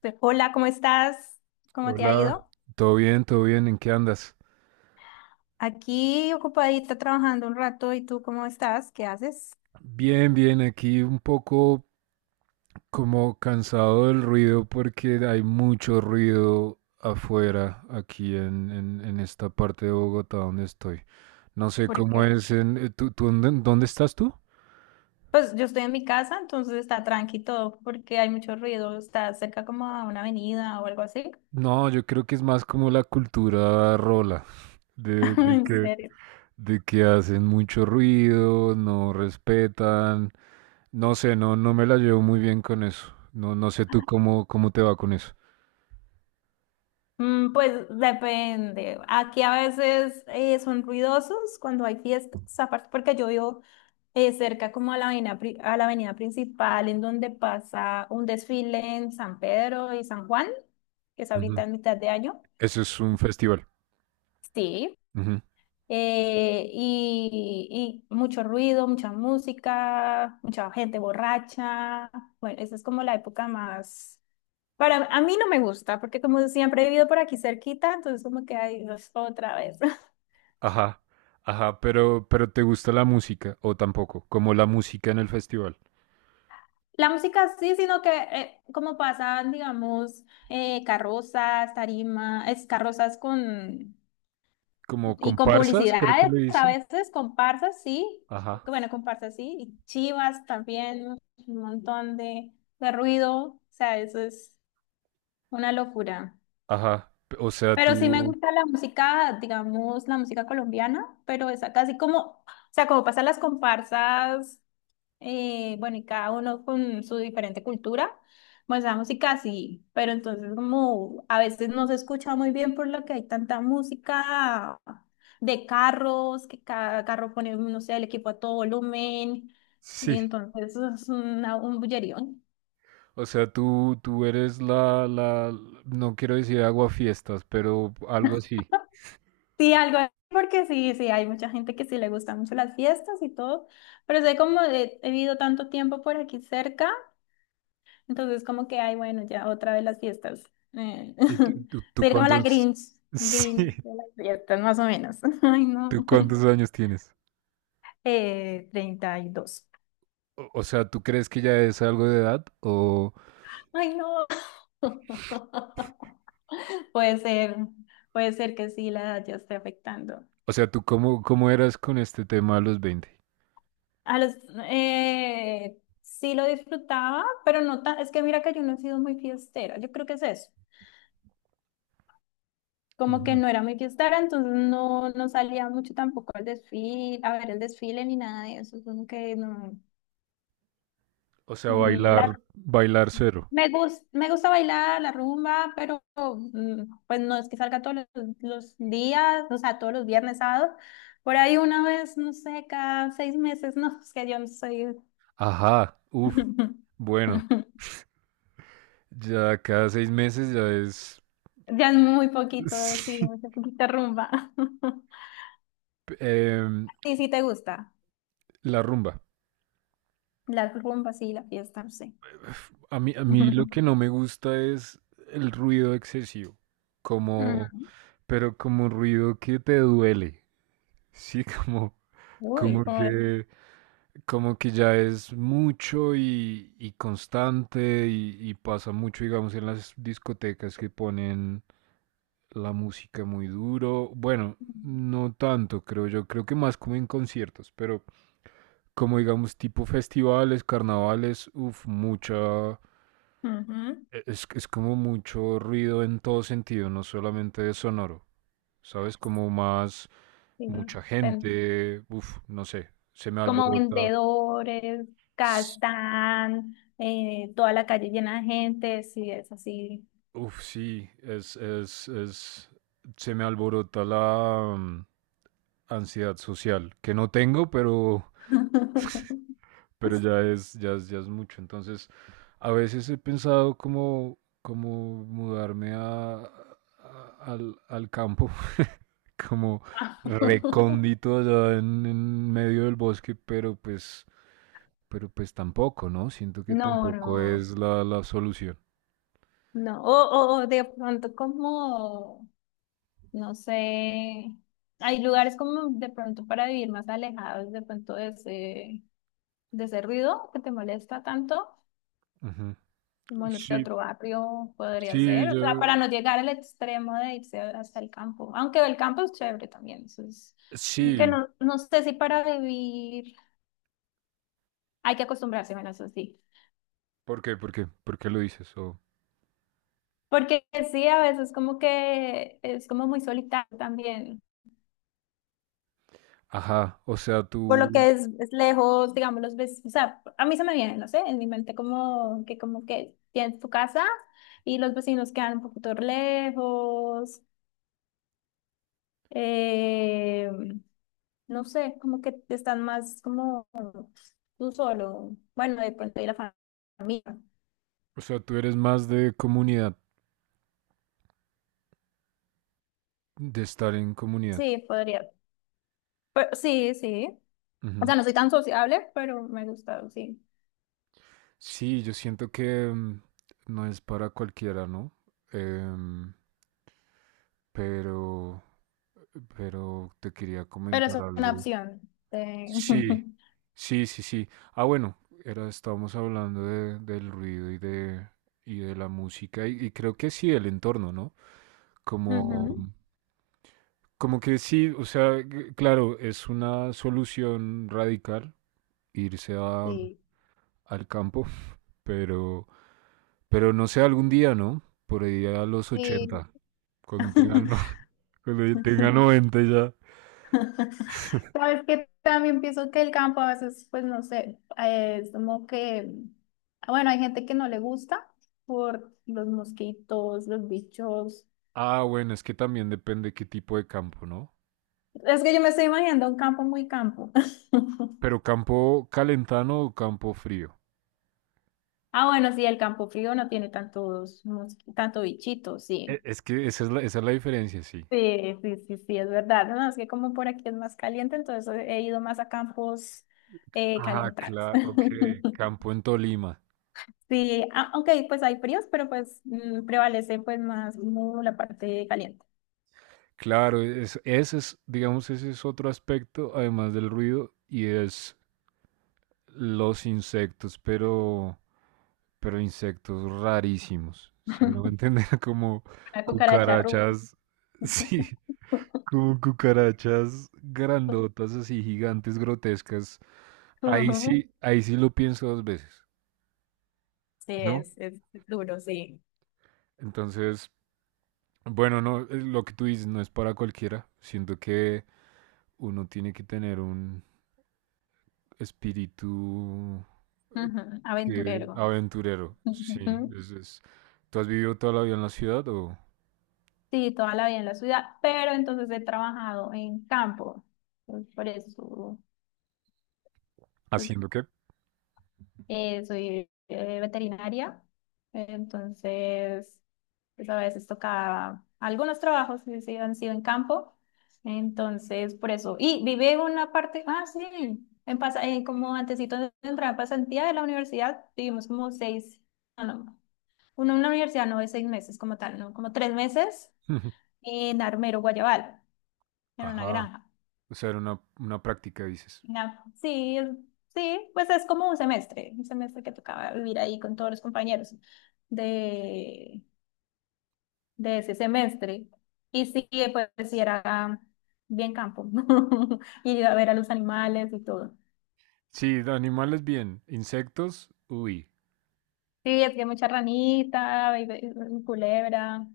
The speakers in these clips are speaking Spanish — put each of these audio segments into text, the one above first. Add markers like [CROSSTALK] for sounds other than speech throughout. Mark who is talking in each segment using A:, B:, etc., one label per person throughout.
A: Hola, ¿cómo estás? ¿Cómo te ha
B: Hola,
A: ido?
B: todo bien, ¿en qué andas?
A: Aquí ocupadita trabajando un rato, ¿y tú cómo estás? ¿Qué haces?
B: Bien, bien, aquí un poco como cansado del ruido porque hay mucho ruido afuera aquí en esta parte de Bogotá donde estoy. No sé
A: ¿Por qué?
B: cómo es ¿Tú dónde estás tú?
A: Pues yo estoy en mi casa, entonces está tranqui todo, porque hay mucho ruido, está cerca como a una avenida o algo así.
B: No, yo creo que es más como la cultura rola, de,
A: [LAUGHS]
B: de
A: En
B: que,
A: serio.
B: de que hacen mucho ruido, no respetan, no sé, no me la llevo muy bien con eso. No, no sé tú cómo te va con eso.
A: Mm, pues depende. Aquí a veces son ruidosos cuando hay fiestas, aparte porque yo vivo cerca como a la avenida, a la avenida principal en donde pasa un desfile en San Pedro y San Juan, que es ahorita en mitad de año.
B: Eso es un festival.
A: Sí.
B: Ujú.
A: Y mucho ruido, mucha música, mucha gente borracha. Bueno, esa es como la época más para a mí no me gusta, porque como siempre he vivido por aquí cerquita, entonces como que hay otra vez. [LAUGHS]
B: Ajá, ajá, pero ¿te gusta la música o tampoco? Como la música en el festival.
A: La música sí, sino que como pasan, digamos, carrozas, tarima, es carrozas con
B: Como
A: y con
B: comparsas, creo que
A: publicidades,
B: le
A: a
B: dicen.
A: veces comparsas, sí.
B: Ajá,
A: Bueno, comparsas sí, y chivas también, un montón de ruido, o sea, eso es una locura.
B: ajá. O sea,
A: Pero sí me
B: tú,
A: gusta la música, digamos, la música colombiana, pero es casi como, o sea, como pasan las comparsas, bueno, y cada uno con su diferente cultura, pues la música sí, pero entonces como a veces no se escucha muy bien por lo que hay tanta música de carros, que cada carro pone, no sé, el equipo a todo volumen, y
B: sí.
A: entonces es una, un bullerío.
B: O sea, tú eres no quiero decir aguafiestas, pero algo así.
A: Sí, algo así, porque sí, sí, hay mucha gente que sí le gustan mucho las fiestas y todo, pero sé como he vivido tanto tiempo por aquí cerca, entonces como que, ay, bueno, ya otra vez las fiestas. Eh,
B: ¿Y
A: [LAUGHS] Soy como la Grinch,
B: [LAUGHS] sí,
A: Grinch de las fiestas, más o menos. [LAUGHS] Ay,
B: tú
A: no.
B: cuántos años tienes?
A: 32.
B: O sea, ¿tú crees que ya es algo de edad? O,
A: Ay, no. [LAUGHS] Puede ser, puede ser que sí, la edad ya esté afectando.
B: o sea, ¿tú cómo eras con este tema a los 20?
A: A los, sí lo disfrutaba, pero no tan, es que mira que yo no he sido muy fiestera, yo creo que es eso, como que no era muy fiestera, entonces no salía mucho tampoco al desfile, a ver el desfile ni nada de eso, como que no,
B: O sea,
A: mm, la,
B: bailar, bailar cero.
A: me gusta bailar la rumba, pero pues no es que salga todos los días, o sea, todos los viernes, sábados, por ahí una vez, no sé, cada 6 meses, [LAUGHS] no, es que yo no soy...
B: Ajá, uff. Bueno,
A: [LAUGHS]
B: ya cada 6 meses ya es
A: Ya es muy poquito, sí,
B: [LAUGHS] Sí.
A: muy poquita rumba. [LAUGHS]
B: em,
A: Sí, sí te gusta.
B: la rumba.
A: La rumba, sí, la fiesta, sí.
B: A mí, a
A: [LAUGHS]
B: mí lo que
A: Ujú.
B: no me gusta es el ruido excesivo, como, pero como un ruido que te duele, sí, [LAUGHS]
A: Uy,
B: como
A: como,
B: que, como que ya es mucho y constante y pasa mucho, digamos, en las discotecas que ponen la música muy duro. Bueno, no tanto, creo yo. Creo que más como en conciertos, pero como digamos tipo festivales, carnavales, uff, mucha...
A: ujú,
B: Es como mucho ruido en todo sentido, no solamente de sonoro. ¿Sabes? Como más
A: sí.
B: mucha
A: Ven-
B: gente, uff, no sé, se me
A: Como
B: alborota.
A: vendedores,
B: S-
A: gastan, toda la calle llena de gente, sí, es así.
B: Uf, sí, se me alborota la ansiedad social, que no tengo, pero
A: [LAUGHS]
B: pero ya es mucho. Entonces, a veces he pensado como mudarme al campo, [LAUGHS] como recóndito allá en medio del bosque, pero pues tampoco, ¿no? Siento que
A: No,
B: tampoco
A: no,
B: es la solución.
A: no. O de pronto como no sé, hay lugares como de pronto para vivir más alejados de pronto de ese, ruido que te molesta tanto,
B: Ujú.
A: como no sé,
B: Sí,
A: otro barrio podría
B: sí,
A: ser, o sea,
B: yo,
A: para no llegar al extremo de irse hasta el campo, aunque el campo es chévere también, eso es, aunque
B: sí.
A: no, no sé si para vivir hay que acostumbrarse, bueno, eso sí,
B: ¿Por qué? ¿Por qué? ¿Por qué lo dices?
A: porque sí, a veces como que es como muy solitario también.
B: Ajá,
A: Por lo que es lejos, digamos, los ves, o sea, a mí se me viene, no sé, en mi mente como que tienes tu casa y los vecinos quedan un poquito lejos, eh, no sé, como que están más como tú solo, bueno, de pronto y la familia.
B: o sea, tú eres más de comunidad, de estar en comunidad.
A: Sí, podría, pero, sí, sí. O sea, no soy tan sociable, pero me gusta, sí.
B: Sí, yo siento que no es para cualquiera, ¿no? Em, pero, pero te quería
A: Pero es
B: comentar
A: una
B: algo.
A: opción. Sí. [LAUGHS]
B: Sí, sí, sí, sí. Ah, bueno, estábamos hablando del ruido y de la música y creo que sí, el entorno, ¿no? Como,
A: Ujú.
B: como que sí, o sea, claro, es una solución radical irse a-
A: Sí.
B: al campo, [LAUGHS] pero... Pero no sé, algún día, ¿no? Por ahí a los
A: Sí.
B: 80, cuando tengan,
A: [LAUGHS]
B: no- [LAUGHS] cuando yo tenga 90 ya.
A: Sabes que también pienso que el campo a veces, pues no sé, es como que, ah, bueno, hay gente que no le gusta por los mosquitos, los bichos.
B: Ah, bueno, es que también depende qué tipo de campo, ¿no?
A: Es que yo me estoy imaginando un campo muy campo.
B: Pero
A: [LAUGHS]
B: campo calentano o campo frío.
A: Ah, bueno, sí, el campo frío no tiene tanto bichito, sí.
B: Es que esa es la diferencia, sí.
A: Sí, sí, sí, sí, es verdad. No, es que como por aquí es más caliente, entonces he ido más a campos
B: Ah,
A: calentados.
B: claro, ok.
A: [LAUGHS]
B: Campo en Tolima.
A: Sí, ah, ok, pues hay fríos, pero pues prevalece pues más como la parte caliente.
B: Claro, digamos, ese es otro aspecto, además del ruido, y es los insectos, pero... Pero insectos rarísimos. Si me hago
A: [LAUGHS]
B: entender, [LAUGHS] como
A: La cucaracha rusa.
B: cucarachas, [LAUGHS] sí, como cucarachas grandotas, así gigantes, grotescas.
A: Ujú,
B: Ahí sí lo pienso dos veces,
A: sí,
B: ¿no?
A: es duro, sí.
B: Entonces, bueno, no, lo que tú dices no es para cualquiera. Siento que uno tiene que tener un espíritu
A: Ujú,
B: que
A: aventurero.
B: aventurero. Sí,
A: Ujú.
B: es, es- ¿Tú has vivido toda la vida en la ciudad o
A: Sí, toda la vida en la ciudad, pero entonces he trabajado en campo. Entonces, por eso, pues
B: haciendo qué?
A: Soy veterinaria, entonces pues a veces tocaba algunos trabajos sí, sí, han sido en campo, entonces por eso. Y viví una parte, ah, sí, en como antesito de entrar a pasantía de la universidad, vivimos como seis, no, no, uno en la universidad no es 6 meses como tal, no, como 3 meses
B: [LAUGHS]
A: en Armero, Guayabal, en una
B: Ajá.
A: granja.
B: O sea, era una práctica, dices.
A: Sí, sí, pues es como un semestre que tocaba vivir ahí con todos los compañeros de, de ese semestre. Y sí, pues sí era bien campo. [LAUGHS] Y iba a ver a los animales y todo.
B: Sí, de animales bien. Insectos, uy.
A: Sí, es que mucha ranita, y culebra.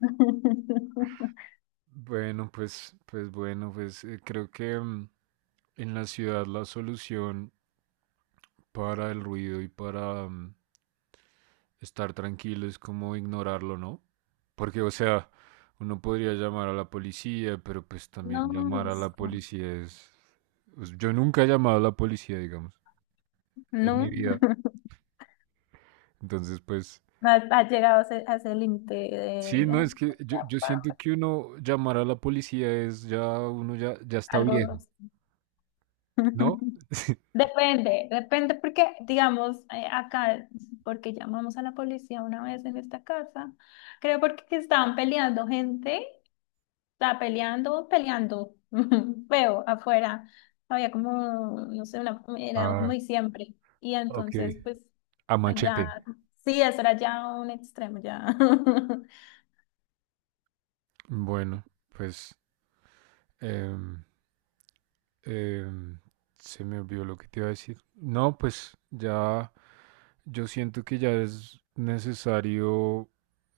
A: [LAUGHS]
B: Bueno, pues bueno, pues creo que en la ciudad la solución para el ruido y para estar tranquilo es como ignorarlo, ¿no? Porque, o sea, uno podría llamar a la policía, pero pues también
A: No,
B: llamar a la
A: molusco.
B: policía es... Pues, yo nunca he llamado a la policía, digamos, en mi
A: No.
B: vida.
A: [LAUGHS]
B: Entonces, pues,
A: Has llegado a ese, límite
B: sí,
A: de
B: no, es que yo siento que uno llamar a la policía es ya, uno ya está
A: algo.
B: viejo, ¿no?
A: [LAUGHS]
B: [LAUGHS]
A: Depende, depende porque, digamos, acá, porque llamamos a la policía una vez en esta casa, creo porque que estaban peleando gente, estaba peleando, peleando, [LAUGHS] feo, afuera, había como, no sé, una, era como
B: Ah,
A: diciembre, y
B: ok.
A: entonces, pues,
B: A machete.
A: allá, sí, eso era ya un extremo, ya.
B: Bueno, pues em, em, se me olvidó lo que te iba a decir. No, pues ya yo siento que ya es necesario...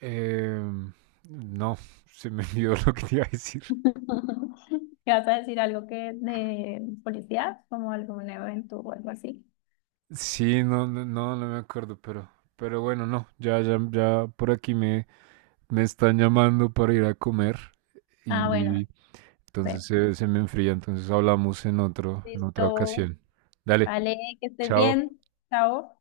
B: em, no, [LAUGHS] se me olvidó [LAUGHS] lo que te iba a decir.
A: [LAUGHS] ¿Qué vas a decir algo que de policía, como algún evento o algo así?
B: Sí, no, no, no, no me acuerdo, pero bueno, no, ya, ya, ya por aquí me están llamando para ir a comer
A: Ah, bueno,
B: y
A: ve,
B: entonces se me enfría, entonces hablamos en otra
A: listo.
B: ocasión. Dale,
A: Vale, que estés
B: chao.
A: bien. Chao.